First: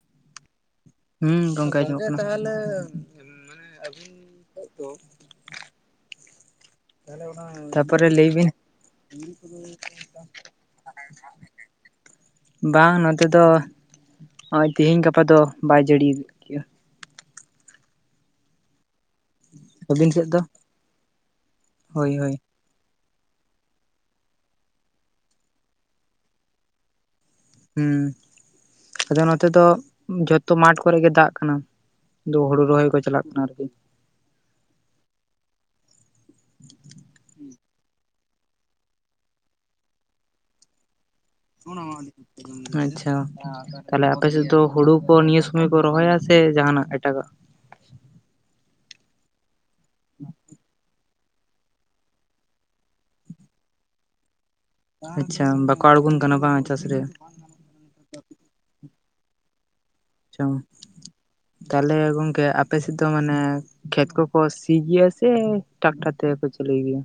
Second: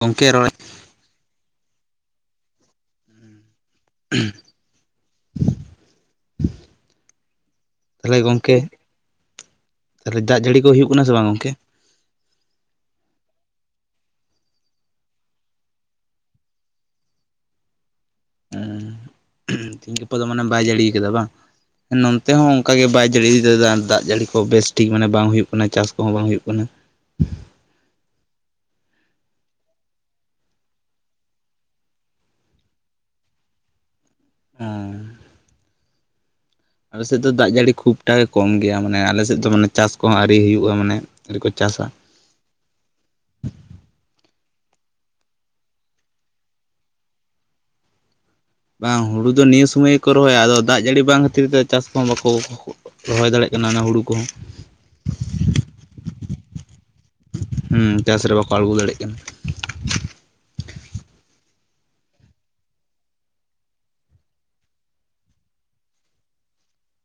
ᱜᱚᱝᱠᱮ ᱨᱚᱲ ᱦᱩᱸ ᱜᱚᱝᱠᱮ ᱟᱸᱡᱚᱢ ᱜᱚᱝᱠᱮ ᱛᱟᱦᱟᱞᱮ ᱢᱟᱱᱮ ᱟᱵᱤᱱ ᱛᱟᱨᱯᱚᱨᱮ ᱛᱟᱦᱚᱞᱮ ᱞᱟᱹᱭ ᱵᱤᱱ? ᱜᱚᱝᱠᱮ ᱛᱟᱦᱚᱞᱮ ᱫᱟᱜ ᱡᱟᱹᱲᱤ ᱠᱚ ᱦᱩᱭᱩᱜ ᱠᱟᱱᱟ ᱥᱮ ᱵᱟᱝ ᱜᱚᱝᱠᱮ? ᱵᱟᱝ ᱱᱚᱛᱮ ᱫᱚ ᱚᱜᱼᱚᱭ ᱛᱤᱦᱤᱧ ᱜᱟᱯᱟ ᱫᱚ ᱵᱟᱭ ᱡᱟᱹᱲᱤᱭ ᱛᱤᱦᱤᱧ ᱟᱹᱵᱤᱱ ᱜᱟᱯᱟ ᱫᱚ ᱥᱮᱫ ᱢᱟᱱᱮ ᱵᱟᱭ ᱡᱟᱹᱲᱤ ᱠᱟᱫᱟ ᱵᱟᱝ, ᱦᱳᱭ ᱱᱚᱱᱛᱮ ᱦᱳᱭ ᱦᱚᱸ ᱚᱱᱠᱟᱜᱮ ᱵᱟᱭ ᱡᱟᱹᱲᱤ ᱤᱫᱤᱫᱟ ᱫᱟᱜᱽ ᱡᱟᱹᱲᱤ ᱠᱚ ᱵᱮᱥ ᱴᱷᱤᱠ ᱢᱟᱱᱮ ᱵᱟᱝ ᱦᱩᱭᱩᱜ ᱠᱟᱱᱟ ᱪᱟᱥ ᱠᱚᱦᱚᱸ ᱵᱟᱝ ᱦᱩᱭᱩᱜ ᱠᱟᱱᱟ ᱦᱩᱸ ᱟᱫᱚ ᱱᱚᱛᱮ ᱫᱚ ᱡᱚᱛᱚ ᱢᱟᱴᱷ ᱠᱚᱨᱮ ᱜᱮ ᱫᱟᱜᱽ ᱠᱟᱱᱟ ᱫᱚ ᱦᱩᱲᱩ ᱨᱚᱦᱚᱭ ᱠᱚ ᱪᱟᱞᱟᱜ ᱠᱟᱱᱟ ᱟᱨᱠᱤ ᱚᱸᱻ [inaudible] ᱟᱞᱮ ᱥᱮᱜ ᱫᱚ ᱫᱟᱜ ᱡᱟᱹᱲᱤ ᱠᱷᱩᱵᱴᱟᱜ ᱜᱮ ᱠᱚᱢ ᱜᱮᱭᱟ ᱢᱟᱱᱮ ᱟᱞᱮ ᱥᱮᱜ ᱫᱚ ᱢᱟᱱᱮ ᱪᱟᱥ ᱠᱚᱦᱚᱸ ᱟᱹᱣᱨᱤ ᱦᱩᱭᱩᱜᱼᱟ ᱢᱟᱱᱮ ᱟᱹᱣᱨᱤ ᱠᱚ ᱪᱟᱥᱟ᱾ ᱟᱪᱪᱷᱟ ᱛᱟᱦᱚᱞᱮ ᱟᱯᱮ ᱥᱮᱜ ᱫᱚ ᱦᱩᱲᱩ ᱠᱚ ᱱᱤᱭᱟᱹ ᱥᱩᱢᱚᱭ ᱠᱚ ᱨᱚᱦᱚᱭᱟ ᱥᱮ ᱡᱟᱦᱟᱱᱟᱜ ᱮᱴᱟᱜᱟᱜ? ᱵᱟᱝ ᱦᱩᱲᱩ ᱫᱚ ᱱᱤᱭᱟᱹ ᱥᱩᱢᱟᱹᱭ ᱜᱮᱠᱚ ᱨᱚᱦᱚᱭᱟ ᱟᱫᱚ ᱫᱟᱜ ᱡᱟᱹᱲᱤ ᱵᱟᱝ ᱠᱷᱟᱹᱛᱤᱨ ᱛᱮ ᱪᱟᱥ ᱠᱚᱦᱚᱸ ᱵᱟᱠᱚ ᱨᱚᱦᱚᱭ ᱫᱟᱲᱮᱜ ᱠᱟᱱᱟ ᱚᱱᱟ ᱦᱩᱲᱩ ᱠᱚᱦᱚᱸ᱾ ᱟᱪᱪᱷᱟ ᱵᱟᱠᱚ ᱟᱲᱜᱩᱱ ᱠᱟᱱᱟ ᱵᱟᱝ ᱪᱟᱥ ᱨᱮ? ᱦᱩᱸ ᱪᱟᱥ ᱨᱮ ᱵᱟᱠᱚ ᱟᱲᱜᱩ ᱫᱟᱲᱮᱜ ᱠᱟᱱᱟ᱾ ᱟᱪᱪᱷᱟ ᱛᱟᱦᱚᱞᱮ ᱜᱚᱝᱠᱮ ᱟᱯᱮ ᱥᱮᱜ ᱫᱚ ᱢᱟᱱᱮ ᱠᱷᱮᱛ ᱠᱚᱠᱚ ᱥᱤ ᱜᱮᱭᱟ ᱥᱮ ᱴᱟᱠᱴᱟᱨ ᱛᱮᱜᱮ ᱠᱚ ᱪᱟᱹᱞᱩᱭ ᱜᱮᱭᱟ?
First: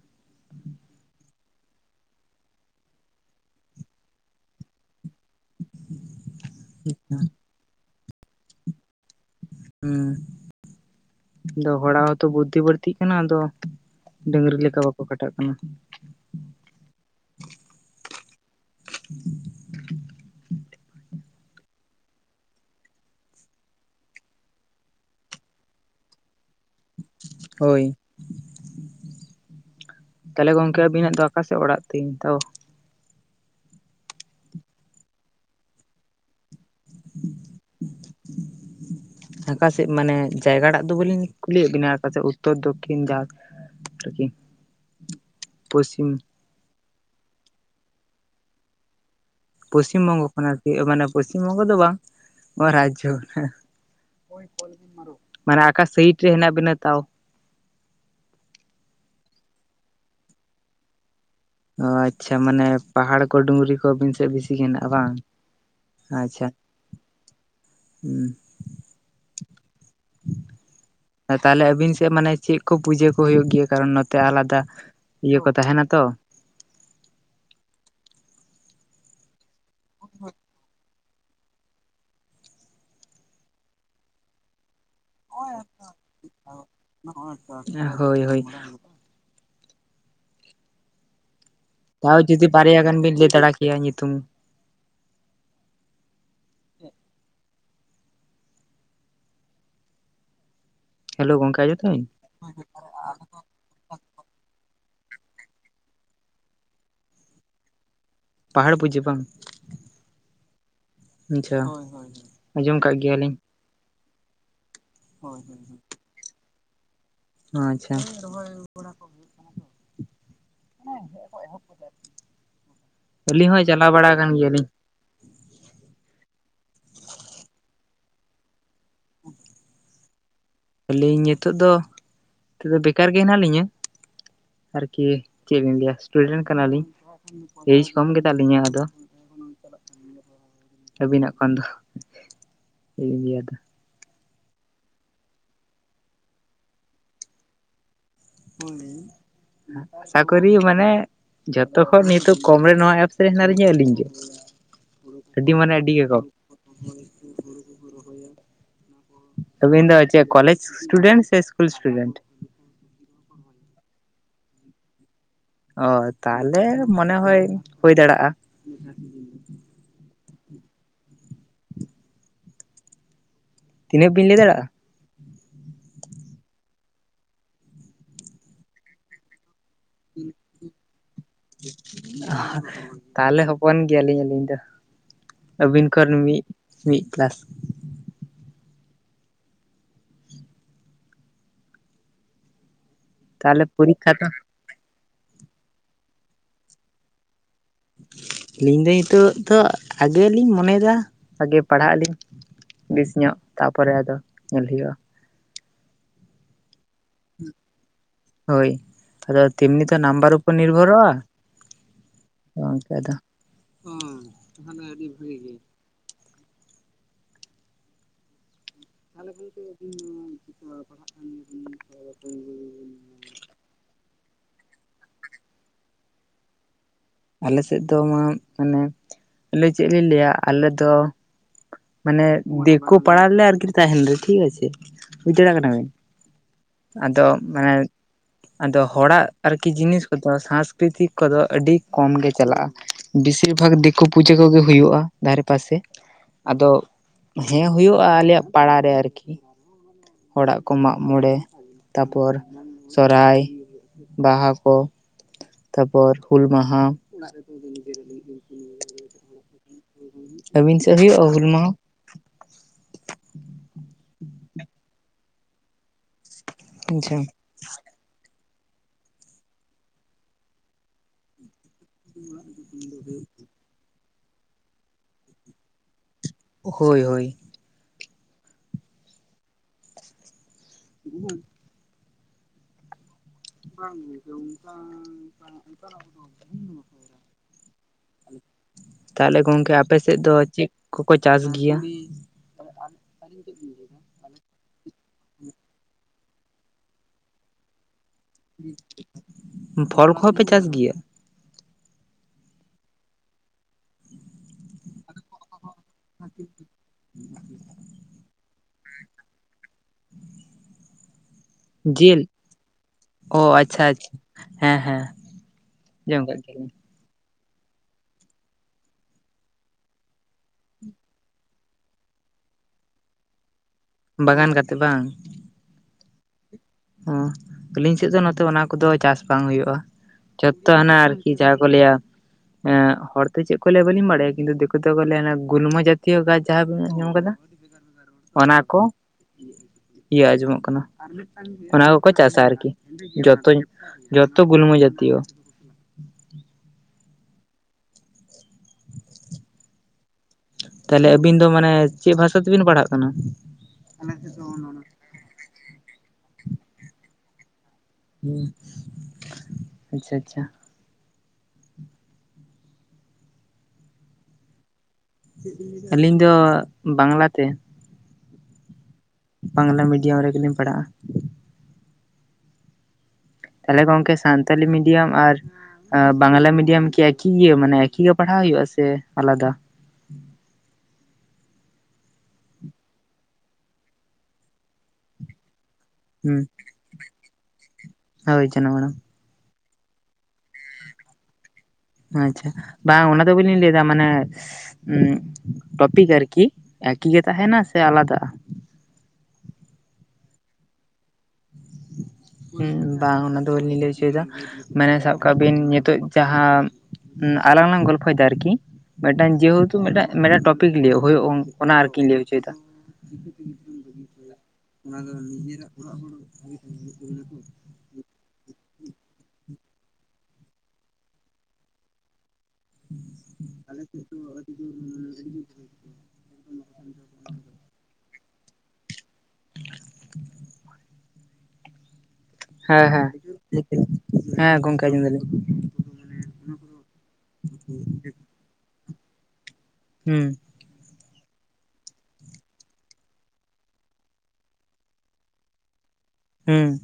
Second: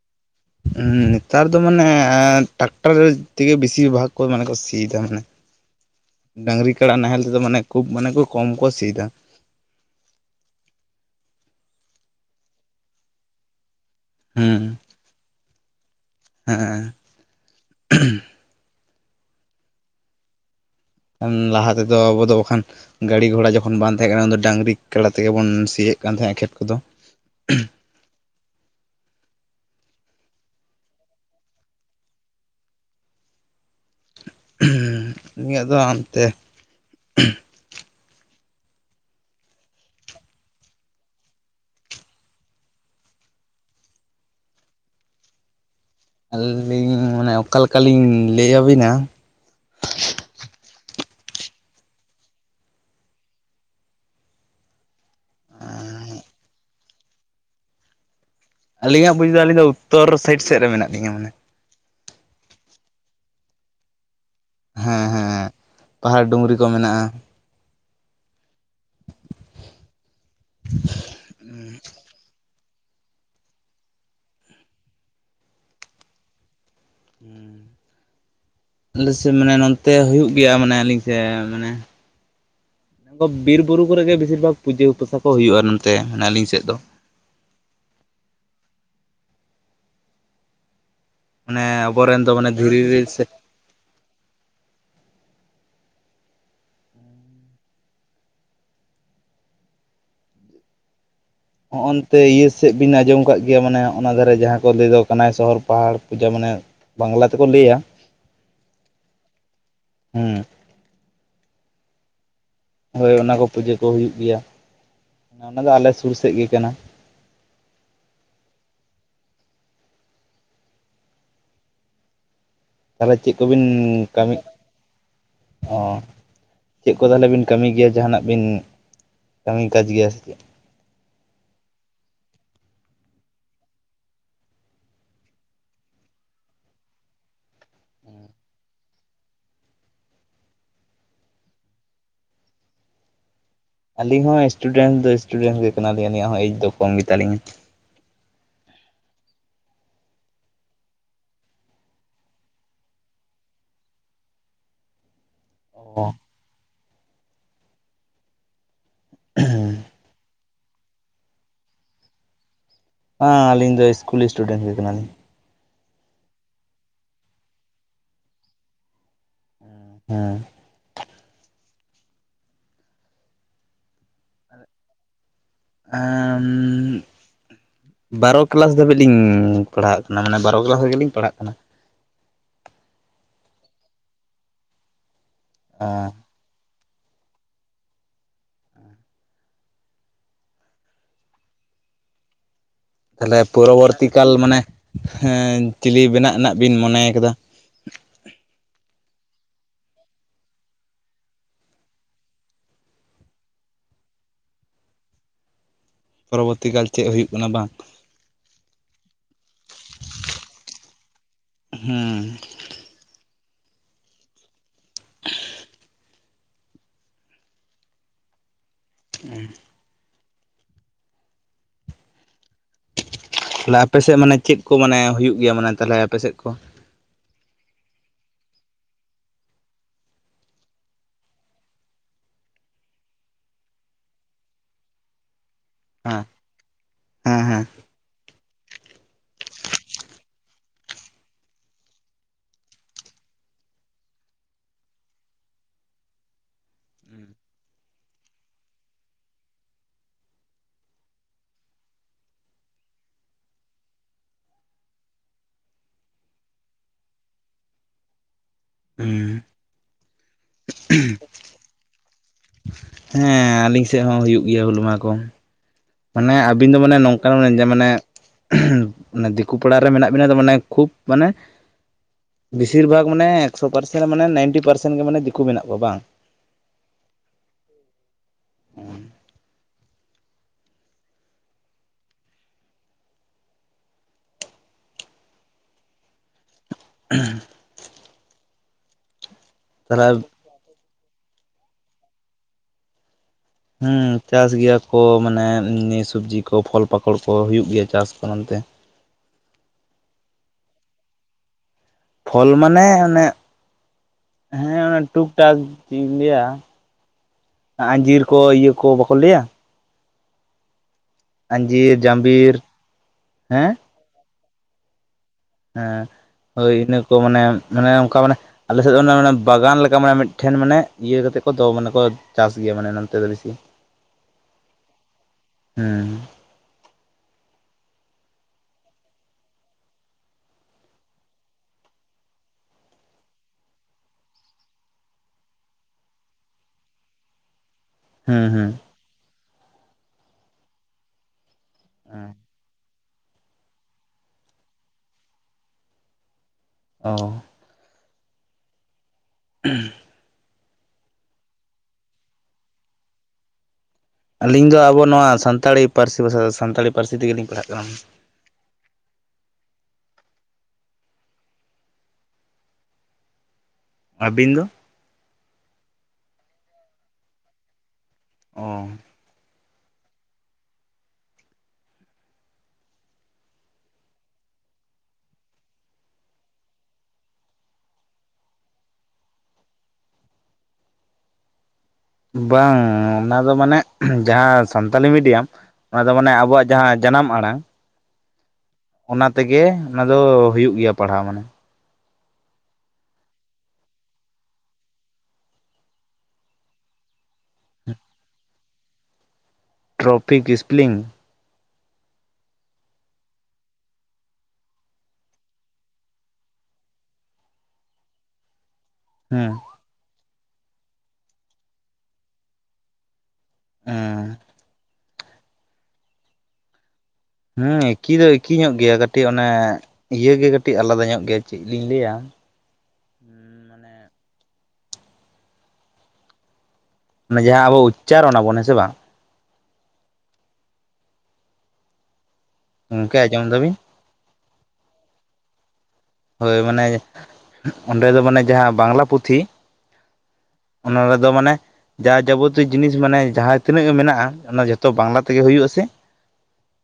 ᱦᱩᱸ ᱱᱮᱛᱟᱨ ᱫᱚ ᱢᱟᱱᱮ ᱴᱟᱠᱴᱟᱨ ᱛᱮᱜᱤ ᱵᱮᱥᱤᱨ ᱵᱷᱟᱜᱽ ᱠᱚ ᱢᱟᱱᱮ ᱠᱚ ᱥᱤᱭ ᱮᱫᱟ ᱢᱟᱱᱮ᱾ ᱰᱟᱝᱨᱤ ᱠᱟᱲᱟ ᱱᱟᱦᱮᱞ ᱛᱮᱫᱚ ᱦᱩᱸ ᱢᱟᱱᱮ ᱠᱷᱩᱵ ᱢᱟᱱᱮ ᱠᱚ ᱠᱚᱢ ᱠᱚ ᱥᱤᱭ ᱫᱟ᱾ ᱦᱩᱸ ᱟᱫᱚ ᱦᱚᱲᱟᱜ ᱦᱚᱸᱛᱚ ᱵᱩᱫᱫᱷᱤ ᱵᱟᱹᱲᱛᱤᱜ ᱠᱟᱱᱟ ᱟᱫᱚ ᱰᱟᱹᱝᱨᱤ ᱦᱩᱸ ᱞᱮᱠᱟ ᱵᱟᱠᱚ ᱠᱷᱟᱴᱟᱜ ᱠᱟᱱᱟ᱾ ᱦᱮᱸ᱾ ᱞᱟᱦᱟ ᱛᱮᱫᱚ ᱟᱵᱚ ᱫᱚ ᱵᱟᱠᱷᱟᱱ ᱜᱟᱹᱲᱤ ᱜᱷᱚᱲᱟ ᱡᱚᱠᱷᱚᱱ ᱵᱟᱝ ᱛᱮᱦᱮᱸ ᱠᱟᱱᱟ ᱩᱱ ᱫᱚ ᱰᱟᱹᱝᱨᱤ ᱠᱟᱲᱟ ᱛᱮᱜᱮ ᱵᱚᱱ ᱥᱤᱭᱮᱜ ᱠᱟᱱ ᱛᱟᱦᱮᱸ ᱟ ᱠᱷᱮᱛ ᱠᱚᱫᱚ᱾ ᱦᱳᱭ᱾ ᱛᱟᱦᱚᱞᱮ ᱜᱚᱝᱠᱮ ᱟᱵᱤᱱᱟᱜ ᱫᱚ ᱟᱠᱟ ᱥᱮᱜ ᱚᱲᱟᱜ ᱛᱟᱵᱤᱱ ᱫᱚ? ᱤᱧᱟᱹᱜ ᱫᱚ ᱦᱟᱱᱛᱮ᱾ ᱟᱠᱟᱥᱮᱜ ᱢᱟᱱᱮ ᱡᱟᱭᱜᱟᱴᱟᱜ ᱫᱚ ᱵᱟᱹᱞᱤᱧ ᱠᱩᱞᱤᱭᱮᱜ ᱵᱤᱱᱟ ᱟᱠᱟᱥᱮᱜ ᱩᱛᱛᱚᱨ ᱫᱚᱠᱠᱷᱤᱱ ᱡᱟᱛ ᱟᱨᱠᱤ ᱯᱚᱥᱪᱷᱤᱢ᱾ ᱟᱹᱞᱤᱧ ᱢᱟᱱᱮ ᱚᱠᱟᱞᱮᱠᱟ ᱞᱤᱧ ᱞᱟᱹᱭ ᱟᱵᱤᱱᱟ᱾ ᱯᱚᱥᱪᱷᱤᱢ ᱵᱚᱝᱜᱚ ᱠᱷᱚᱱᱟᱜ ᱟᱨᱠᱤ ᱢᱟᱱᱮ ᱯᱚᱥᱪᱷᱤᱢ ᱵᱚᱝᱜᱚ ᱫᱚ ᱵᱟᱝ ᱱᱚᱣᱟ ᱨᱟᱡᱽᱡᱚ᱾ ᱢᱟᱱᱮ ᱟᱠᱟ ᱥᱮᱭᱤᱴ ᱨᱮ ᱦᱮᱱᱟᱜ ᱵᱤᱱᱟ ᱛᱟᱣ? ᱟᱹᱞᱤᱧᱟᱜ ᱵᱩᱡ ᱫᱚ ᱟᱹᱞᱤᱧ ᱫᱚ ᱩᱛᱛᱚᱨ ᱥᱟᱭᱤᱴ ᱥᱮᱜ ᱨᱮ ᱢᱮᱱᱟᱜ ᱞᱤᱧᱟ ᱢᱟᱱᱮ᱾ ᱚ ᱟᱪᱪᱷᱟ ᱢᱟᱱᱮ ᱯᱟᱦᱟᱲ ᱠᱚ ᱰᱩᱝᱨᱤ ᱠᱚ ᱟᱹᱵᱤᱱ ᱥᱮᱜ ᱵᱮᱥᱤ ᱵᱮᱥᱤ ᱦᱮᱱᱟᱜ-ᱟ ᱦᱮᱸ ᱵᱟᱝ ᱦᱮᱸ ᱯᱟᱦᱟᱲ ᱟᱪᱪᱷᱟ᱾ ᱰᱩᱝᱨᱤ ᱠᱚ ᱢᱮᱱᱟᱜᱼᱟ ᱟ ᱛᱟᱦᱟᱞᱮ ᱟᱵᱤᱱ ᱥᱮᱜ ᱢᱟᱱᱮ ᱪᱤᱜ ᱠᱚ ᱯᱩᱡᱟᱹ ᱠᱚ ᱦᱩᱭᱩᱜ ᱜᱮᱭᱟ ᱠᱟᱨᱚᱱ ᱱᱚᱛᱮ ᱟᱞᱟᱫᱟ ᱤᱭᱟᱹ ᱠᱚ ᱛᱟᱦᱮᱱᱟ ᱛᱚ᱾ ᱟᱞᱮᱥᱮᱜ ᱢᱟᱱᱮ ᱱᱚᱱᱛᱮ ᱦᱩᱭᱩᱜ ᱜᱮᱭᱟ ᱢᱟᱱᱮ ᱟᱹᱞᱤ ᱡᱮ ᱢᱟᱱᱮ ᱵᱤᱨ ᱵᱩᱨᱩ ᱠᱚᱨᱮ ᱜᱮ ᱵᱮᱥᱤᱨ ᱵᱷᱟᱜ ᱯᱩᱡᱟᱹ ᱯᱟᱥᱟ ᱠᱚ ᱦᱩᱭᱩᱜ-ᱟ ᱱᱚᱱᱛᱮ ᱢᱟᱱᱮ ᱟᱹᱞᱤᱧ ᱥᱮᱝ ᱫᱚ᱾ ᱦᱳᱭ ᱦᱳᱭ᱾ ᱢᱟᱱᱮ ᱛᱟᱣ ᱟᱵᱚᱨᱮᱱ ᱫᱚ ᱡᱩᱫᱤ ᱢᱟᱱᱮ ᱫᱷᱤᱨᱤ ᱵᱟᱨᱭᱟ ᱜᱟᱱ ᱨᱮ ᱵᱤᱱ ᱥᱮ ᱞᱟᱹᱭ ᱫᱟᱲᱟ ᱠᱮᱭᱟ ᱧᱩᱛᱩᱢ᱾ ᱦᱮᱞᱳ ᱜᱚᱝᱠᱮ᱾ ᱟᱸᱡᱚᱢ ᱫᱟᱵᱤᱱ ᱦᱚᱸᱜᱚᱱᱛᱮ ᱤᱭᱟᱹ ᱥᱮᱜ ᱵᱤᱱ ᱟᱸᱡᱚᱢ ᱠᱟᱜ ᱜᱮᱭᱟ ᱢᱟᱱᱮ ᱚᱱᱟ ᱫᱷᱟᱨᱮ ᱡᱟᱦᱟᱸ ᱠᱚ ᱞᱟᱹᱭ ᱫᱚ ᱠᱟᱱᱟᱭ ᱥᱚᱦᱚᱨ ᱯᱟᱦᱟᱲ ᱯᱩᱡᱟ ᱢᱟᱱᱮ ᱵᱟᱝᱞᱟ ᱛᱮᱠᱚ ᱞᱟᱹᱭᱟ᱾ ᱯᱟᱦᱟᱲ ᱯᱩᱡᱟᱹ ᱵᱟᱝ᱾ ᱦᱩᱸ᱾ ᱟᱪᱪᱷᱟ᱾ ᱟᱸᱡᱚᱢ ᱠᱟᱜ ᱦᱳᱭ ᱚᱱᱟ ᱜᱮᱭᱟᱞᱤᱧ ᱠᱚ ᱯᱩᱡᱟᱹ ᱠᱚ ᱦᱩᱭᱩᱜ ᱜᱮᱭᱟ ᱚᱱᱟ ᱫᱚ ᱟᱞᱮ ᱥᱩᱨ ᱥᱮᱜ ᱜᱤ ᱠᱟᱱᱟ᱾ ᱟᱪᱪᱷᱟ ᱛᱟᱦᱚᱞᱮ ᱪᱮᱫ ᱟᱹᱞᱤᱧ ᱠᱚᱵᱤᱱ ᱦᱚᱸ ᱪᱟᱞᱟᱣ ᱵᱟᱲᱟ ᱟᱠᱟᱱ ᱠᱟᱹᱢᱤ ᱜᱮᱭᱟᱞᱤᱧ᱾ ᱚ, ᱪᱮᱫ ᱠᱚ ᱛᱟᱦᱞᱮ ᱵᱤᱱ ᱠᱟᱹᱢᱤ ᱜᱮᱭᱟ? ᱡᱟᱦᱟᱱᱟᱜ ᱵᱤᱱ ᱠᱟᱹᱢᱤ ᱠᱟᱡᱽ ᱜᱮᱭᱟ ᱥᱮ ᱪᱮᱫ? ᱟᱹᱞᱤᱧ ᱱᱤᱛᱚᱜ ᱫᱚ ᱛᱚᱵᱮ ᱵᱮᱠᱟᱨ ᱜᱮ ᱦᱮᱱᱟᱜ ᱞᱤᱧᱟᱹ᱾ ᱟᱨᱠᱤ ᱪᱮᱫᱞᱤᱧ ᱞᱟᱹᱭᱟ, ᱥᱴᱩᱰᱮᱱᱴ ᱠᱟᱱᱟᱞᱤᱧ᱾ ᱮᱡᱽ ᱠᱚᱢ ᱜᱮᱛᱟᱞᱤᱧᱟᱹ ᱟᱫᱚ ᱟᱹᱵᱤᱱᱟᱜ ᱠᱷᱚᱱ ᱫᱚ, ᱪᱮᱫᱞᱤᱧ ᱞᱟᱹᱭᱟ ᱟᱫᱚ? ᱟᱹᱞᱤᱧ ᱦᱚᱸ ᱥᱴᱩᱰᱮᱱᱴ ᱫᱚ, ᱥᱴᱩᱰᱮᱱᱴ ᱜᱮ ᱠᱟᱱᱟᱞᱤᱧ᱾ ᱟᱹᱞᱤᱧᱟᱜ ᱦᱚᱸ ᱮᱡᱽ ᱫᱚ ᱠᱚᱢ ᱜᱮᱛᱟᱞᱤᱧᱟᱹ᱾ ᱦᱳᱭ᱾ ᱟᱥᱟ ᱠᱚᱨᱤ ᱢᱟᱱᱮ ᱡᱷᱚᱛᱚ ᱠᱷᱚᱱ ᱱᱤᱛᱚᱜ ᱠᱚᱢ ᱨᱮ ᱱᱚᱣᱟ ᱮᱯᱥ ᱨᱮ ᱦᱮᱱᱟᱜ ᱞᱤᱧᱟᱹ ᱟᱹᱞᱤᱧ ᱜᱮ, ᱟᱹᱰᱤ ᱢᱟᱱᱮ ᱟᱹᱰᱤ ᱜᱮ ᱚ ᱠᱚᱢ᱾ ᱟᱹᱵᱤᱱ ᱫᱚ ᱪᱮᱫ ᱠᱚᱞᱮᱡᱽ ᱥᱴᱩᱰᱮᱱᱴ ᱥᱮ ᱥᱠᱩᱞ ᱥᱴᱩᱰᱮᱱᱴ? ᱦᱮᱸ ᱟᱹᱞᱤᱧ ᱫᱚ ᱤᱥᱠᱩᱞ ᱥᱴᱩᱰᱮᱱᱴ ᱜᱮ ᱠᱟᱱᱟᱞᱤᱧ᱾ ᱚ, ᱛᱟᱦᱞᱮ ᱢᱚᱱᱮ ᱦᱚᱭ ᱦᱩᱭ ᱫᱟᱲᱮᱜ-ᱟ᱾ [unintelligible] ᱦᱩᱸ, ᱦᱩᱸ᱾ ᱪᱤᱱᱦᱟᱹᱯ ᱵᱤᱱ ᱞᱟᱹᱭ ᱫᱟᱲᱮᱜ-ᱟ? ᱮᱸᱻ ᱵᱟᱨᱚ ᱠᱮᱞᱟᱥ ᱫᱷᱟᱹᱵᱤᱡ ᱞᱤᱧ ᱯᱟᱲᱦᱟᱜ ᱠᱟᱱᱟ, ᱢᱟᱱᱮ ᱵᱟᱨᱚ ᱠᱞᱟᱥ ᱨᱮᱜᱮᱞᱞᱤᱧ ᱯᱟᱲᱦᱟᱜ ᱠᱟᱱᱟ᱾ ᱛᱟᱦᱞᱮ ᱦᱚᱯᱚᱱ ᱜᱮᱭᱟᱞᱤᱧ ᱟᱹᱞᱤᱧ ᱫᱚ, ᱟᱹᱵᱤᱱ ᱟᱸ ᱠᱷᱚᱱ ᱢᱤᱫ, ᱢᱤᱫ ᱠᱟᱞᱟᱥ᱾ ᱛᱟᱦᱞᱮ ᱛᱟᱦᱚᱞᱮ ᱯᱚᱨᱚᱵᱚᱨᱛᱤ ᱯᱚᱨᱤᱠᱠᱷᱟ ᱫᱚ ᱠᱟᱞ ᱢᱟᱱᱮ, ᱮᱸᱻ ᱪᱤᱞᱤ ᱵᱮᱱᱟᱜ ᱨᱮᱱᱟᱜ ᱵᱤᱱ ᱢᱚᱱᱮᱭ ᱟᱠᱟᱫᱟ? ᱟᱹᱞᱤᱧ ᱫᱚ ᱱᱤᱛᱚᱜ ᱫᱚ ᱟᱜᱮᱞᱤᱧ ᱢᱚᱱᱮᱭᱮᱫᱟ ᱟᱜᱮ ᱯᱟᱲᱦᱟᱜ-ᱟᱹᱞᱤᱧ ᱵᱮᱥ ᱧᱚᱜ, ᱛᱟᱯᱚᱨᱮ ᱟᱫᱚ ᱧᱮᱞ ᱦᱩᱭᱩᱜ-ᱟ᱾ ᱯᱚᱨᱚᱵᱚᱨᱛᱤ ᱠᱟᱞ ᱪᱮᱫ ᱦᱩᱭᱩᱜ ᱠᱟᱱᱟ ᱵᱟᱝ? ᱦᱳᱭ, ᱟᱫᱚ ᱛᱮᱢᱱᱤ ᱛᱚ ᱱᱟᱢᱵᱟᱨ ᱩᱯᱚᱨ ᱱᱤᱨᱵᱷᱚᱨᱚᱜ-ᱟ ᱦᱮᱸ ᱜᱚᱝᱠᱮ ᱫᱚ᱾ ᱦᱟᱱᱮ ᱟᱹᱰᱤ ᱵᱷᱟᱹᱜ ᱜᱮ᱾ ᱛᱟᱦᱞᱮ [unintelligible] ᱛᱟᱦᱞᱮ ᱟᱯᱮ ᱥᱮᱫ ᱢᱟᱱᱮ, ᱪᱮᱫ ᱠᱚ ᱢᱟᱱᱮ ᱦᱩᱭᱩᱜ ᱜᱮᱭᱟ ᱢᱟᱱᱮ ᱛᱟᱦᱞᱮ ᱟᱯᱮ ᱥᱮᱫ ᱠᱚ? ᱟᱞᱮ ᱥᱮᱫ ᱫᱚ ᱢᱟ ᱢᱟᱱᱮ, ᱟᱞᱮ ᱪᱮᱫ ᱞᱮ ᱞᱟᱹᱭᱟ? ᱟᱞᱮ ᱫᱚ ᱢᱟᱱᱮ ᱫᱤᱠᱩ ᱯᱟᱲᱟ ᱨᱮᱞᱮ ᱟᱨᱠᱤᱞᱮ ᱛᱟᱦᱮᱱ ᱨᱮ ᱴᱷᱤᱠ ᱟᱪᱷᱮ ᱵᱩᱡᱽ ᱫᱟᱲᱮᱭᱟᱜ ᱠᱟᱱᱟᱵᱤᱱ? ᱦᱮᱸ ᱟᱫᱚ ᱦᱮᱸ ᱦᱮᱸ ᱢᱟᱱᱮ ᱟᱫᱚ ᱦᱚᱲᱟᱜ ᱟᱨᱠᱤ ᱡᱤᱱᱤᱥ ᱠᱚᱫᱚ ᱥᱟᱸᱥᱠᱨᱤᱛᱤᱠ ᱠᱚᱫᱚ ᱟᱹᱰᱤ ᱠᱚᱢ ᱜᱮ ᱪᱟᱞᱟᱜ-ᱟ, ᱵᱤᱥᱤᱨ ᱵᱷᱟᱜᱽ ᱫᱤᱠᱩ ᱯᱩᱡᱟᱹ ᱠᱚᱜᱮ ᱦᱩᱭᱩᱜ-ᱟ ᱫᱷᱟᱨᱮ ᱯᱟᱥᱮ᱾ ᱟᱫᱚ, ᱦᱮᱸ ᱦᱩᱭᱩᱜ-ᱟ ᱟᱞᱮᱭᱟᱜ ᱯᱟᱲᱟ ᱨᱮ ᱟᱨᱠᱤ᱾ ᱦᱚᱲᱟᱜ ᱠᱚ ᱢᱟᱜ ᱢᱚᱬᱮ ᱛᱟᱨᱯᱚᱨ ᱥᱚᱨᱦᱟᱭ, ᱵᱟᱦᱟ ᱠᱚ, ᱛᱟᱯᱚᱨ ᱦᱩᱞ ᱢᱟᱦᱟ, ᱚᱲᱟᱜ ᱨᱮ [unintelligible] ᱦᱩᱸ᱾ ᱟᱹᱵᱤᱱ ᱥᱮᱫ ᱦᱩᱭᱩᱜ-ᱟ ᱦᱩᱞ ᱢᱟᱦᱟ? ᱦᱮᱸ ᱟᱹᱞᱤᱧ ᱥᱮᱜ ᱦᱚᱸ ᱦᱩᱭᱩᱜ ᱜᱮᱭᱟ ᱦᱚᱩᱞ ᱢᱟᱦᱟ ᱠᱚ᱾ ᱢᱟᱱᱮ ᱟᱵᱤᱱ ᱫᱚ ᱢᱟᱱᱮ ᱟᱪᱪᱷᱟ ᱱᱚᱝᱠᱟ [unintelligible] ᱢᱟᱱᱮ ᱢᱟᱱᱮ ᱫᱤᱠᱩ ᱯᱟᱲᱟᱨᱮ ᱢᱮᱱᱟᱜ ᱵᱤᱱᱟ ᱛᱚ, ᱢᱟᱱᱮ ᱠᱷᱩᱵ ᱢᱟᱱᱮ ᱵᱮᱥᱤᱨ ᱵᱷᱟᱜᱽ ᱢᱟᱱᱮ ᱮᱠᱥᱚ ᱯᱟᱨᱥᱮᱱ ᱢᱟᱱᱮ ᱱᱟᱭᱤᱱᱴᱤ ᱯᱟᱨᱥᱮᱱ ᱜᱮ ᱢᱟᱱᱮ ᱫᱤᱠᱩ ᱢᱮᱱᱟᱜ ᱠᱚᱣᱟ ᱵᱟᱝ? ᱦᱳᱭ ᱦᱳᱭ᱾ [unintelligible] ᱵᱟᱝ [unintelligible] [inaudible] ᱛᱟᱦᱞᱮ ᱜᱚᱝᱠᱮ ᱟᱯᱮ ᱥᱮᱜ ᱛᱟᱦᱚᱞᱮ ᱫᱚ ᱪᱮᱜ ᱠᱚᱠᱚ ᱪᱟᱥ ᱜᱮᱭᱟ? ᱦᱮᱩᱸ ᱪᱟᱥ ᱜᱮᱭᱟ ᱠᱚ ᱢᱟᱱᱮ ᱱᱤ ᱥᱚᱵᱡᱤ ᱠᱚ ᱯᱷᱚᱞ ᱯᱟᱠᱚᱲ ᱠᱚ ᱦᱩᱭᱩᱜ ᱜᱮᱭᱟ ᱪᱟᱥ ᱠᱚ ᱱᱚᱱ ᱯᱷᱚᱞ ᱠᱚᱦᱚᱸ ᱯᱮ ᱪᱟᱥ ᱜᱮᱭᱟ? ᱯᱷᱚᱞ ᱢᱟᱱᱮ ᱚᱱᱮ ᱦᱮᱸ ᱚᱱᱮ ᱴᱩᱠ ᱴᱟᱠ ᱪᱮᱜ ᱤᱧ ᱞᱟᱹᱭᱟ ᱟᱸᱡᱤᱨ ᱠᱚ ᱤᱭᱟᱹ ᱠᱚ ᱵᱟᱠᱚ ᱞᱟᱹᱭᱟ ᱟᱸᱡᱤᱨ ᱡᱤᱞ ᱡᱟᱢᱵᱤᱨ ᱚ ᱦᱮᱸ ᱟᱪᱪᱷᱟ ᱟᱪᱪᱷᱟ ᱦᱮᱸ ᱦᱮᱸ᱾ ᱦᱮᱸ ᱡᱚᱢ ᱠᱟᱜ ᱦᱳᱭ ᱜᱮᱭᱟᱞᱤᱧ ᱤᱱᱟᱹ ᱠᱚ ᱢᱟᱱᱮ ᱢᱟᱱᱮ ᱚᱝᱠᱟ ᱢᱟᱱᱮ ᱟᱞᱮ ᱥᱮᱜ ᱫᱚ ᱢᱟᱱᱮ ᱵᱟᱜᱟᱱ ᱞᱮᱠᱟ ᱢᱟᱱᱮ ᱢᱤᱫᱴᱷᱮᱱ ᱢᱟᱱᱮ ᱤᱭᱟᱹ ᱠᱟᱛᱮᱜ ᱠᱚ ᱫᱚ ᱢᱟᱱᱮ ᱠᱚ ᱪᱟᱥ ᱜᱮᱭᱟ ᱢᱟᱱᱮ ᱱᱚᱱᱛᱮ ᱫᱚ ᱵᱮᱥᱤ᱾ ᱵᱟᱜᱟᱱ ᱠᱟᱛᱮ ᱵᱟᱝ? ᱦᱩᱸ ᱦᱩᱸ ᱟᱹᱞᱤᱧ ᱥᱮᱜ ᱫᱚ ᱱᱚᱛᱮ ᱚᱱᱟ ᱠᱚᱫᱚ ᱪᱟᱥ ᱵᱟᱝ ᱦᱩᱭᱩᱜᱼᱟ᱾ ᱡᱚᱛᱚ ᱦᱟᱱᱟ ᱟᱨᱠᱤ ᱡᱟᱦᱟᱸ ᱠᱚ ᱞᱟᱹᱭᱟ ᱮᱸ ᱦᱚᱲ ᱫᱚ ᱪᱮᱜ ᱠᱚ ᱞᱟᱹᱭᱟ ᱵᱟᱹᱞᱤᱧ ᱵᱟᱲᱟᱭᱟ ᱠᱤᱱᱛᱩ ᱫᱤᱠᱩ ᱛᱮᱠᱚ ᱞᱟᱹᱭᱟ ᱦᱟᱱᱟ ᱜᱩᱱᱢᱟ ᱡᱟᱛᱤᱭ ᱜᱟᱪ ᱡᱟᱦᱟᱸ ᱵᱮᱱ ᱟᱸᱡᱚᱢ ᱠᱟᱫᱟ ᱠᱟᱫᱟ᱾ ᱦᱩᱸ ᱚᱱᱟ ᱦᱩᱸ ᱠᱚ ᱤᱭᱟᱹ ᱟᱸᱡᱚᱢᱚᱜ ᱠᱟᱱᱟ᱾ ᱚᱱᱟ ᱠᱚᱠᱚ ᱪᱟᱥᱟ ᱟᱨᱠᱤ ᱡᱚᱛᱚᱧ ᱡᱚᱛᱚ ᱜᱩᱞᱢᱚ ᱡᱟᱹᱛᱤᱭᱚ᱾ ᱚ [inaudible] ᱛᱟᱦᱞᱮ ᱟᱹᱵᱤᱱ ᱫᱚ ᱢᱟᱱᱮ ᱪᱮᱜ ᱵᱷᱟᱥᱟ ᱛᱮᱵᱤᱱ ᱯᱟᱲᱦᱟᱜ ᱠᱟᱱᱟ? ᱟᱹᱞᱤᱧ ᱫᱚ ᱟᱵᱚ ᱱᱚᱣᱟ ᱥᱟᱱᱛᱟᱲᱤ ᱯᱟᱹᱨᱥᱤ ᱵᱷᱟᱥᱟ ᱥᱟᱱᱛᱟᱲᱤ ᱯᱟᱹᱨᱥᱤ ᱛᱮᱜᱮᱞᱤᱧ ᱯᱟᱲᱦᱟᱜ ᱠᱟᱱᱟ᱾ ᱦᱩᱸ ᱟᱪᱪᱷᱟ ᱟᱪᱪᱷᱟ᱾ ᱟᱹᱵᱤᱱ ᱫᱚ? ᱟᱹᱞᱤᱧ ᱫᱚ ᱵᱟᱝᱞᱟᱛᱮ᱾ ᱚ ᱵᱟᱝᱞᱟ ᱢᱤᱰᱤᱭᱟᱢ ᱨᱮᱜᱮᱞᱤᱧ ᱯᱟᱲᱦᱟᱜᱼᱟ᱾ ᱛᱟᱦᱞᱮ ᱜᱚᱝᱠᱮ ᱥᱟᱱᱛᱟᱞᱤ ᱢᱤᱰᱤᱭᱟᱢ ᱟᱨ ᱮᱸ ᱵᱟᱝᱞᱟ ᱢᱤᱰᱤᱭᱟᱢ ᱠᱤ ᱮᱠᱤ ᱜᱮ ᱢᱟᱱᱮ ᱮᱠᱤ ᱜᱮ ᱯᱟᱲᱦᱟᱣ ᱦᱩᱭᱩᱜᱭᱼᱟ ᱥᱮ ᱟᱞᱟᱫᱟ? ᱵᱟᱝ ᱚᱱᱟ ᱫᱚ ᱢᱟᱱᱮ ᱡᱟᱦᱟᱸ ᱥᱟᱱᱛᱟᱞᱤ ᱢᱤᱰᱤᱭᱟᱢ ᱚᱱᱟ ᱫᱚ ᱢᱟᱱᱮ ᱦᱩᱸ ᱟᱵᱚᱣᱟᱜ ᱡᱟᱦᱟᱸ ᱡᱟᱱᱟᱢ ᱟᱲᱟᱝ ᱦᱳᱭ ᱡᱟᱱᱟᱢ ᱟᱲᱟᱝ᱾ ᱚᱱᱟ ᱛᱮᱜᱮ ᱚᱱᱟ ᱫᱚ ᱦᱩᱭᱩᱜ ᱜᱮᱭᱟ ᱯᱟᱲᱦᱟᱣ ᱢᱟᱱᱮ᱾ ᱟᱪᱪᱷᱟ, ᱵᱟᱝ ᱚᱱᱟ ᱫᱚ ᱵᱞᱤᱧ ᱞᱟᱹᱭᱫᱟ ᱢᱟᱱᱮ ᱩᱸ ᱴᱚᱯᱤᱠ ᱟᱨᱠᱤ ᱮᱠᱤ ᱜᱮ ᱛᱟᱦᱮᱱᱟ ᱥᱮ ᱟᱞᱟᱫᱟᱜᱼᱟ? ᱴᱨᱚᱯᱷᱤᱠ ᱥᱯᱞᱤᱝ? ᱦᱩᱸ ᱵᱟᱝ ᱚᱱᱟ ᱫᱚ ᱵᱟᱹᱞᱤᱧ ᱞᱟᱹᱭ ᱦᱚᱪᱚᱭᱫᱟ ᱢᱟᱱᱮ ᱥᱟᱵ ᱠᱟᱜ ᱵᱤᱱ ᱧᱤᱛᱚᱜ ᱡᱟᱦᱟᱸ ᱩᱸ ᱟᱞᱟᱝ ᱞᱟᱝ ᱜᱚᱞᱯᱷᱚᱭᱫᱟ ᱟᱨᱠᱤ ᱢᱤᱫᱴᱟᱝ ᱦᱮᱸ ᱡᱮᱦᱮᱛᱩ ᱢᱤᱫᱴᱟᱝ ᱢᱤᱫᱴᱟᱝ ᱴᱚᱯᱤᱠ ᱞᱤᱭᱟᱹ ᱦᱩᱭᱩᱜ ᱚᱱᱟ ᱟᱨᱠᱤᱧ ᱞᱟᱹᱭ ᱦᱚᱪᱚᱭᱫᱟ᱾ [inaudible] ᱦᱮᱸ ᱮᱠᱤ ᱫᱚ ᱮᱠᱤ ᱧᱚᱜ ᱜᱮᱭᱟ ᱠᱟᱹᱴᱤᱡ ᱚᱱᱮ ᱤᱭᱟᱹ ᱜᱮ ᱠᱟᱹᱴᱤᱡ ᱟᱞᱟᱫᱟ ᱧᱚᱜ ᱜᱮᱭᱟ ᱪᱮᱜ ᱞᱤᱧ ᱞᱟᱹᱭᱟ [inaudible] ᱱᱮ ᱡᱟᱦᱟᱸ ᱟᱵᱚ ᱪᱟᱨᱚᱱ ᱟᱵᱚᱱ ᱦᱮᱸ ᱥᱮ ᱵᱟᱝ᱾ [inaudible] ᱦᱮᱸ ᱜᱚᱝᱠᱮ ᱟᱸᱡᱚᱢ ᱫᱟᱵᱤᱱ ᱦᱮᱸ, ᱦᱮᱸ ᱜᱚᱝᱠᱮ ᱟᱸᱡᱚᱢ ᱫᱟᱞᱤᱧ᱾ ᱦᱳᱭ ᱢᱟᱱᱮ, ᱚᱸᱰᱮ ᱫᱚ ᱢᱟᱱᱮ ᱡᱟᱦᱟᱸ ᱵᱟᱝᱞᱟ ᱯᱩᱛᱷᱤ ᱦᱩᱸ᱾ ᱚᱱᱟ ᱨᱮᱫᱚ ᱢᱟᱱᱮ ᱡᱟ ᱡᱟᱵᱚᱛᱤ ᱡᱤᱱᱤᱥ ᱢᱟᱱᱮ ᱡᱟᱦᱟᱸ ᱛᱤᱱᱟᱹᱜ ᱜᱮ ᱢᱮᱱᱟᱜ-ᱟ ᱚᱱᱟ ᱡᱷᱚᱛᱚ ᱵᱟᱝᱞᱟ ᱛᱮᱜᱮ ᱦᱩᱭᱩᱜ-ᱟ ᱥᱮ? ᱦᱩᱸ᱾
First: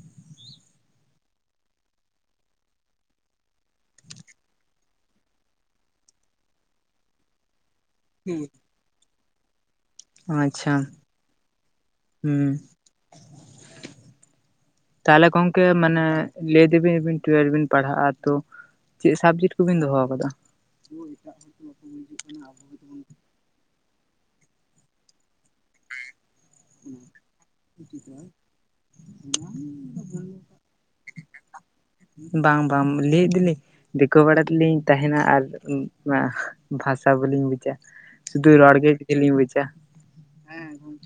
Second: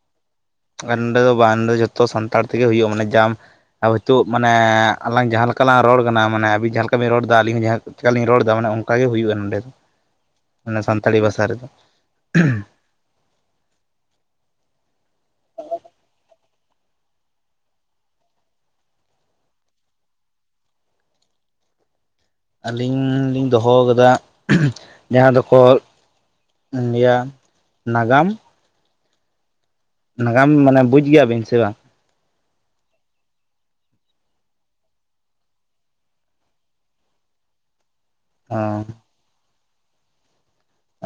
ᱟᱨ ᱱᱚᱸᱰᱮ ᱫᱚ ᱵᱟ, ᱱᱚᱸᱰᱮ ᱫᱚ ᱡᱷᱚᱛᱚ ᱥᱟᱱᱛᱟᱲ ᱛᱮᱜᱮ ᱦᱩᱭᱩᱜ-ᱟ ᱢᱟᱱᱮ ᱡᱟᱢ ᱱᱤᱛᱳᱜ ᱢᱟᱱᱮ ᱟᱞᱟᱝ ᱡᱟᱦᱟᱸ ᱞᱮᱠᱟᱞᱟᱝ ᱨᱚᱲ ᱠᱟᱱᱟ, ᱢᱟᱱᱮ ᱟᱵᱤᱱ ᱡᱟᱦᱟᱸ ᱞᱮᱠᱟᱵᱤᱱ ᱨᱚᱲᱮᱫᱟ ᱟᱹᱞᱤᱧ ᱦᱚᱸ ᱡᱟᱦᱟᱸ ᱪᱮᱠᱟᱞᱤᱧ ᱨᱚᱲᱫᱟ ᱢᱟᱱᱮ ᱩ ᱚᱝᱠᱟᱜᱮ ᱦᱩᱭᱩᱜ-ᱟ ᱱᱚᱸᱰᱮ ᱫᱚ, ᱟᱪᱪᱷᱟ ᱚᱱᱟ ᱥᱟᱱᱛᱟᱲᱤ ᱵᱷᱟᱥᱟ ᱨᱮᱫᱚ᱾ ᱦᱩᱸ [inaudible] ᱛᱟᱦᱞᱮ ᱜᱚᱝᱠᱮ ᱢᱟᱱᱮ ᱞᱟᱹᱭ ᱫᱤᱵᱤᱱᱵᱤᱱ ᱴᱩᱭᱮᱞᱵᱷ ᱵᱤᱱ ᱯᱟᱲᱦᱟᱜ-ᱟ ᱛᱚ ᱪᱮᱫ ᱥᱟᱵᱡᱮᱠᱴ ᱠᱚᱵᱤᱱ ᱫᱚᱦᱚ ᱟᱠᱟᱫᱟ? ᱟᱵᱚ ᱮᱴᱟᱜ ᱦᱚᱲ ᱵᱟᱠᱚ ᱦᱤᱡᱩᱜ ᱠᱟᱱᱟ᱾ ᱟᱹᱞᱤᱧ ᱞᱤᱧ ᱫᱚᱦᱚ ᱟᱠᱟᱫᱟ ᱡᱟᱦᱟᱸ ᱫᱚᱠᱚ ᱞᱟᱹᱭᱟ ᱱᱟᱜᱟᱢ ᱦᱩᱸᱻ ᱱᱟᱜᱟᱢ ᱢᱟᱱᱮ ᱵᱩᱡᱽ ᱜᱮᱭᱟᱵᱤᱱ ᱥᱮ ᱵᱟᱝ? ᱵᱟᱝ ᱵᱟᱝ ᱞᱟᱹᱭ ᱤᱫᱤ ᱞᱮ ᱫᱤᱠᱩ ᱯᱟᱲᱟ ᱨᱮᱞᱤᱧ ᱛᱟᱦᱮᱱᱟ ᱟᱨ ᱵᱷᱟᱥᱟ ᱵᱞᱤᱧ ᱵᱩᱡᱟ᱾ ᱥᱩᱫᱩ ᱚ ᱨᱚᱲ ᱜᱮ [unintelligible] ᱞᱤᱧ ᱵᱩᱪᱟ᱾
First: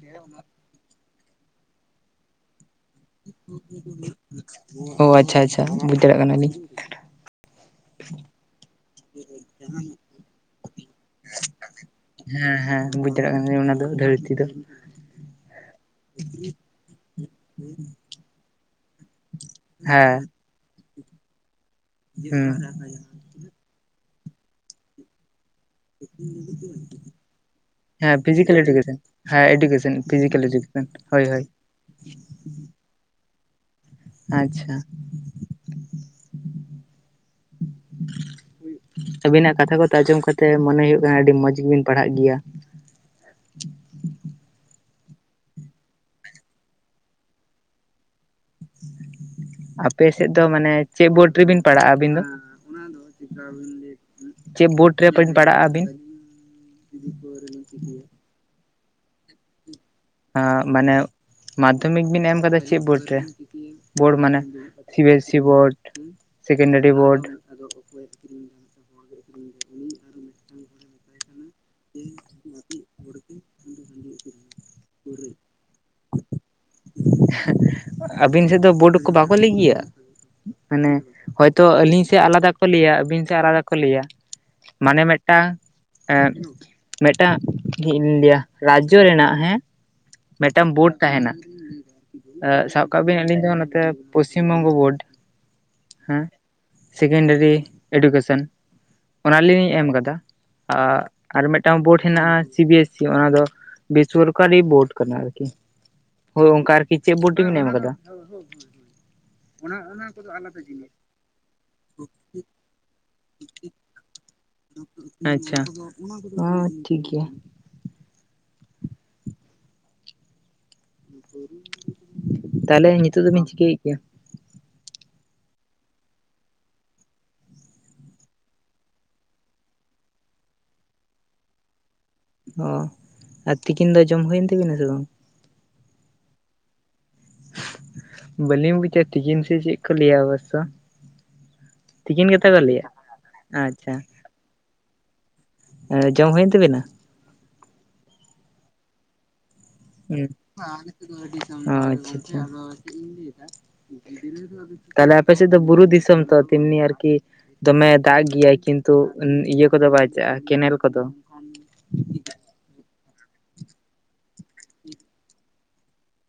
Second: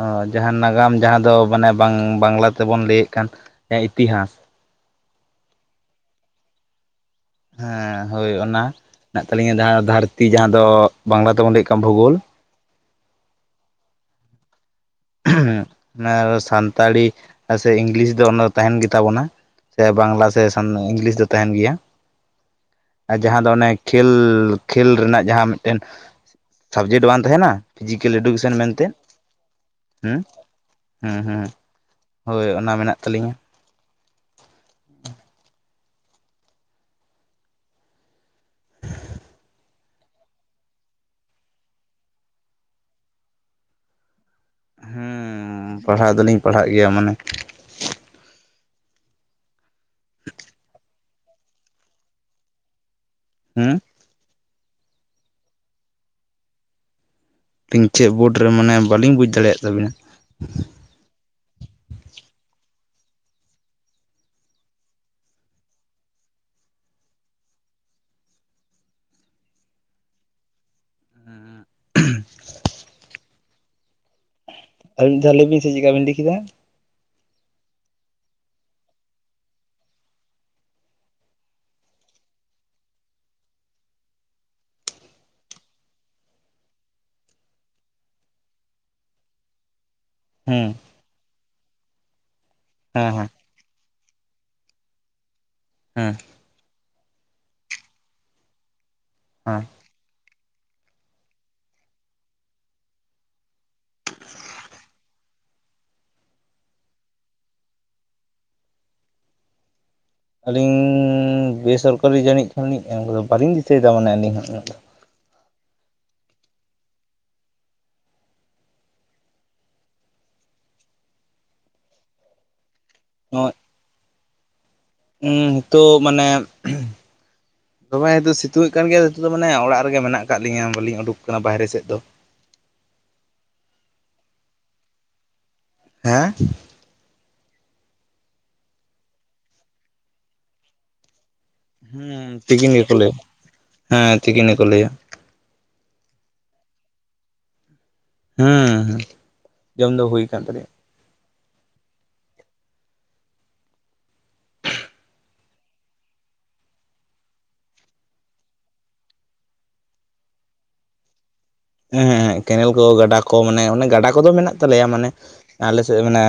ᱚ, ᱡᱟᱦᱟᱸ ᱱᱟᱜᱟᱢ ᱡᱟᱦᱟᱸ ᱫᱚ ᱢᱟᱱᱮ ᱵᱟᱝ ᱵᱟᱝᱞᱟ ᱛᱮᱵᱚᱱ ᱞᱟᱹᱭᱮᱫ ᱠᱟᱱ ᱮᱻ ᱤᱛᱤᱦᱟᱸᱥ᱾ ᱚ ᱟᱪᱪᱷᱟ ᱟᱪᱪᱷᱟ, ᱵᱩᱡᱽ ᱫᱟᱲᱮᱭᱟᱜ ᱠᱟᱱᱟᱞᱤᱧ᱾ ᱦᱮᱸ ᱦᱳᱭ, ᱚᱱᱟ ᱦᱮᱱᱟᱜ ᱛᱟᱹᱟᱞᱤᱧᱟ ᱡᱟᱦᱟᱸ ᱫᱷᱟᱹᱨᱛᱤ ᱡᱟᱦᱟᱸ ᱫᱚ ᱵᱟᱝᱞᱟ ᱛᱮᱵᱚᱱ ᱞᱟᱹᱭᱮᱜ ᱠᱟᱱ ᱵᱷᱩᱜᱳᱞ᱾ ᱦᱮᱸ ᱦᱮᱸ ᱵᱩᱡᱽ ᱫᱟᱲᱮᱭᱟᱜ ᱠᱟᱱ ᱜᱤᱭᱟᱹᱧ ᱚᱱᱟ ᱫᱚ ᱫᱷᱟᱹᱨᱛᱤ ᱫᱚ᱾ ᱚᱱᱟ ᱥᱟᱱᱛᱟᱲᱤ ᱥᱮ ᱤᱝᱞᱤᱥ ᱫᱚ ᱚᱱᱟ ᱫᱚ ᱛᱟᱦᱮᱱ ᱜᱮᱛᱟᱵᱚᱱᱟ᱾ ᱥᱮ ᱵᱟᱝᱞᱟ ᱦᱮᱸ ᱥᱮ ᱥᱟᱱ ᱤᱝᱞᱤᱥ ᱫᱚ ᱛᱟᱦᱮᱱ ᱜᱮᱭᱟ᱾ ᱦᱩᱸ, ᱦᱮᱸ ᱦᱮᱸ᱾ ᱟᱨ ᱡᱟᱦᱟᱸ ᱫᱚ ᱚᱱᱮ ᱠᱷᱮᱹᱞ ᱠᱷᱮᱹᱞ ᱨᱮᱱᱟᱜ ᱡᱟᱦᱟᱸ ᱢᱤᱫᱴᱮᱱ ᱥᱟᱵᱽᱡᱮᱠᱴ ᱵᱟᱝ ᱛᱟᱦᱮᱱᱟ ᱯᱷᱤᱡᱤᱠᱮᱞ ᱮᱰᱩᱠᱮᱥᱚᱱ ᱢᱮᱱᱛᱮ? ᱦᱮᱸ ᱮᱰᱩᱠᱮᱥᱚᱱ ᱦᱩᱸ ᱯᱷᱤᱡᱤᱠᱮᱞ ᱮᱰᱩᱠᱮᱥᱚᱱ, ᱦᱩᱸ ᱦᱳᱭ ᱦᱳᱭ᱾ ᱦᱩᱸ ᱦᱳᱭ ᱚᱱᱟ ᱢᱮᱱᱟᱜ ᱛᱟᱹᱟᱞᱤᱧᱟ᱾ ᱟᱪᱪᱷᱟ᱾ ᱟᱵᱤᱱᱟᱜ ᱠᱟᱛᱷᱟ ᱠᱚ ᱟᱸᱡᱚᱢ ᱠᱟᱛᱮᱜ ᱢᱚᱱᱮ ᱦᱩᱭᱩᱜ ᱠᱟᱱᱟ ᱟᱹᱰᱤ ᱢᱚᱸᱡᱽ ᱜᱮᱵᱤᱱ ᱯᱟᱲᱦᱟᱜ ᱜᱮᱭᱟ᱾ ᱦᱩᱸ, ᱯᱟᱲᱦᱟᱣ ᱫᱚᱞᱤᱧ ᱯᱟᱲᱦᱟᱜ ᱜᱮᱭᱟ ᱢᱟᱱᱮ ᱟᱯᱮ ᱥᱮᱫ ᱫᱚ ᱢᱟᱱᱮ ᱪᱮᱫ ᱵᱳᱨᱰ ᱨᱮᱵᱤᱱ ᱯᱟᱲᱟᱜ-ᱟ ᱟᱹᱵᱤᱱ ᱫᱚ? ᱦᱩᱸ ᱪᱮᱫ ᱵᱳᱰ ᱨᱮᱵᱤᱱ ᱯᱟᱲᱟᱜ-ᱟ ᱟᱵᱤᱱ? ᱛᱚ ᱪᱮᱫ ᱵᱳᱰ ᱨᱮ ᱢᱟᱱᱮ, ᱵᱟᱞᱤᱧ ᱵᱩᱡᱽ ᱫᱟᱲᱮᱭᱟᱭᱟᱜ ᱛᱟᱵᱤᱱᱟ᱾ ᱟᱻ ᱢᱟᱱᱮ ᱢᱟᱫᱽᱫᱷᱚᱢᱤᱠ ᱵᱤᱱ ᱮᱢ ᱟᱠᱟᱫᱟ ᱪᱮᱫ ᱵᱳᱰ ᱨᱮ? ᱵᱳᱰ ᱢᱟᱱᱮ C B S C board. Secondary board. ᱟᱫᱚ ᱵᱟᱠᱚ ᱟᱠᱷᱨᱤᱧ, ᱵᱟᱠᱠᱚ ᱟᱠᱷᱨᱤᱧ ᱜᱮᱭᱟ᱾ ᱟᱨ ᱢᱤᱫ ᱫᱷᱟᱣ ᱞᱟᱹᱭ ᱵᱤᱱ ᱥᱮ ᱪᱮᱫᱠᱟ ᱵᱤᱱ ᱞᱟᱹᱭ ᱠᱮᱫᱟ? ᱟᱹᱵᱤᱱ ᱥᱮᱫ ᱫᱚ ᱵᱳᱰ ᱠᱚ ᱵᱟᱠᱚ ᱞᱟᱹᱭ ᱜᱤᱭᱟ? ᱢᱟᱱᱮ ᱦᱚᱭᱛᱳ ᱟᱹᱞᱤᱧ ᱥᱮᱫ, ᱟᱞᱟᱫᱟ ᱠᱚ ᱞᱟᱹᱭᱟ ᱟᱹᱵᱤᱱ ᱥᱮᱫ ᱟᱞᱟᱫᱟ ᱠᱚ ᱞᱟᱹᱭᱟ᱾ ᱢᱟᱱᱮ ᱢᱤᱫᱴᱟᱝ ᱮᱸᱻ ᱢᱤᱫᱴᱟᱝ ᱪᱮᱫ ᱤᱧ ᱞᱮᱭᱟ, ᱨᱟᱡᱽᱡᱚ ᱨᱮᱱᱟᱜ ᱦᱮᱸ ᱦᱮᱸ ᱢᱤᱫᱴᱟᱝ ᱵᱳᱰ ᱛᱟᱦᱮᱱᱟ᱾ ᱥᱟᱵ ᱠᱟᱜ ᱦᱮᱸ ᱵᱤᱱ ᱦᱮᱸ ᱟᱞᱤᱧ ᱫᱚ ᱱᱚᱛᱮ ᱯᱚᱥᱪᱤᱢ ᱵᱚᱝᱜᱚ ᱵᱳᱨᱰ ᱦᱮᱸ᱾ ᱥᱮᱠᱮᱱᱰᱟᱨᱤ ᱮᱰᱩᱠᱮᱥᱚᱱ ᱦᱮᱸ ᱚᱱᱟᱞᱤᱧ ᱮᱢ ᱠᱟᱫᱟ᱾ ᱟᱨ ᱢᱤᱫᱴᱟᱝ ᱵᱳᱨᱰ ᱦᱮᱱᱟᱜ-ᱟ ᱥᱤ ᱵᱤ ᱮᱥ ᱥᱤ ᱚᱱᱟ ᱫᱚ ᱵᱤᱥᱚᱨᱠᱟᱨᱤ ᱵᱳᱴ ᱠᱟᱱᱟ ᱟᱨᱠᱤ ᱦᱳᱭ ᱚᱱᱠᱟ ᱟᱨ ᱤ ᱪᱮᱫ ᱵᱳᱴ ᱨᱮ ᱵᱤᱱ ᱮᱢ ᱠᱟᱫᱟ? ᱚᱱᱟ ᱚᱱᱟ ᱠᱚᱫᱚ ᱟᱰᱤ ᱟᱞᱤᱧ ᱵᱮᱥᱚᱨᱠᱟᱨᱤ ᱡᱟᱹᱱᱤᱡ ᱠᱷᱟᱱᱞᱤᱧ ᱮᱢ ᱠᱟᱫᱟ, ᱵᱟᱞᱤᱧ ᱫᱤᱥᱟᱹᱭᱮᱫᱟ ᱢᱟᱱᱮ ᱟᱞᱤᱧ ᱦᱚᱸ ᱩᱱᱟᱹᱜ ᱫᱚ᱾ ᱟᱪᱪᱷᱟ᱾ ᱦᱚ ᱴᱷᱤᱠ ᱜᱤᱭᱟ᱾ ᱛᱟᱦᱚᱞᱮ ᱱᱤᱛᱳᱜ ᱫᱚᱵᱤᱱ ᱪᱤᱠᱟᱹᱭᱮᱜ ᱜᱤᱭᱟ? ᱩ ᱦᱤᱛᱳᱜ ᱢᱟᱱᱮ ᱫᱚᱢᱮ ᱱᱤᱛᱚᱜ ᱥᱤᱛᱩᱝ ᱮᱫ ᱠᱟᱱ ᱜᱮᱭᱟ ᱱᱤᱛᱚᱜ ᱫᱚ ᱢᱟᱱᱮ, ᱚᱲᱟᱜ ᱨᱮᱜᱮ ᱢᱮᱱᱟᱜ ᱟᱠᱟᱫ ᱞᱤᱧᱟᱹ ᱵᱟᱞᱤᱧ ᱩᱰᱩᱠ ᱠᱟᱱᱟ ᱵᱟᱦᱨᱮ ᱥᱮᱫ ᱫᱚ᱾ ᱚ ᱟᱨ ᱛᱤᱠᱤᱱ ᱫᱚ ᱡᱚᱢ ᱦᱩᱭᱮᱱ ᱛᱟᱵᱤᱱᱟ ᱥᱮ ᱵᱟᱝ? ᱦᱮᱸ? ᱵᱟᱹᱞᱤᱧ ᱵᱩᱡᱟ, ᱛᱤᱠᱤᱱ ᱥᱮ ᱪᱮᱫ ᱠᱚ ᱞᱟᱹᱭᱟ ᱵᱚᱥᱥᱚ? ᱦᱮᱸ ᱛᱤᱠᱤᱱ ᱜᱮᱠᱚ ᱞᱟᱹᱭᱟ, ᱟᱪᱪᱷᱟ ᱦᱮᱸ ᱛᱤᱠᱤᱱ ᱜᱮᱠᱚ ᱞᱟᱹᱭᱟ। ᱮ ᱡᱚᱢ ᱦᱩᱭᱮᱱ ᱛᱟᱹᱵᱤᱱᱟ? ᱦᱩᱸ ᱦᱩᱸ᱾ ᱚ ᱟᱪᱪᱷᱟ ᱟᱪᱪᱷᱟ ᱚ᱾ ᱛᱟᱦᱞᱮ ᱟᱯᱮ ᱥᱮᱫ ᱫᱚ ᱵᱩᱨᱩ ᱫᱤᱥᱚᱢ ᱛᱚ ᱛᱮᱢᱱᱤ ᱟᱨᱠᱤ᱾ ᱫᱚᱢᱮ ᱫᱟᱜ ᱜᱮᱭᱟᱭ ᱠᱤᱱᱛᱩ ᱤᱭᱟᱹ ᱠᱚᱫᱚ ᱵᱟᱭᱪᱟᱜ-ᱟᱭ ᱠᱮᱱᱮᱞ ᱠᱚᱫᱚ᱾ ᱦᱮᱸ ᱦᱮᱸ ᱠᱮᱱᱮᱞ ᱠᱚ ᱜᱟᱰᱟ ᱠᱚ ᱢᱟᱱᱮ ᱚᱱᱮ ᱜᱟᱰᱟ ᱠᱚᱫᱚ ᱢᱮᱱᱟᱜ ᱛᱟᱞᱮᱭᱟ ᱢᱟᱱᱮ ᱟᱞᱮᱥᱮᱫ ᱫᱚ ᱢᱟᱱᱮ᱾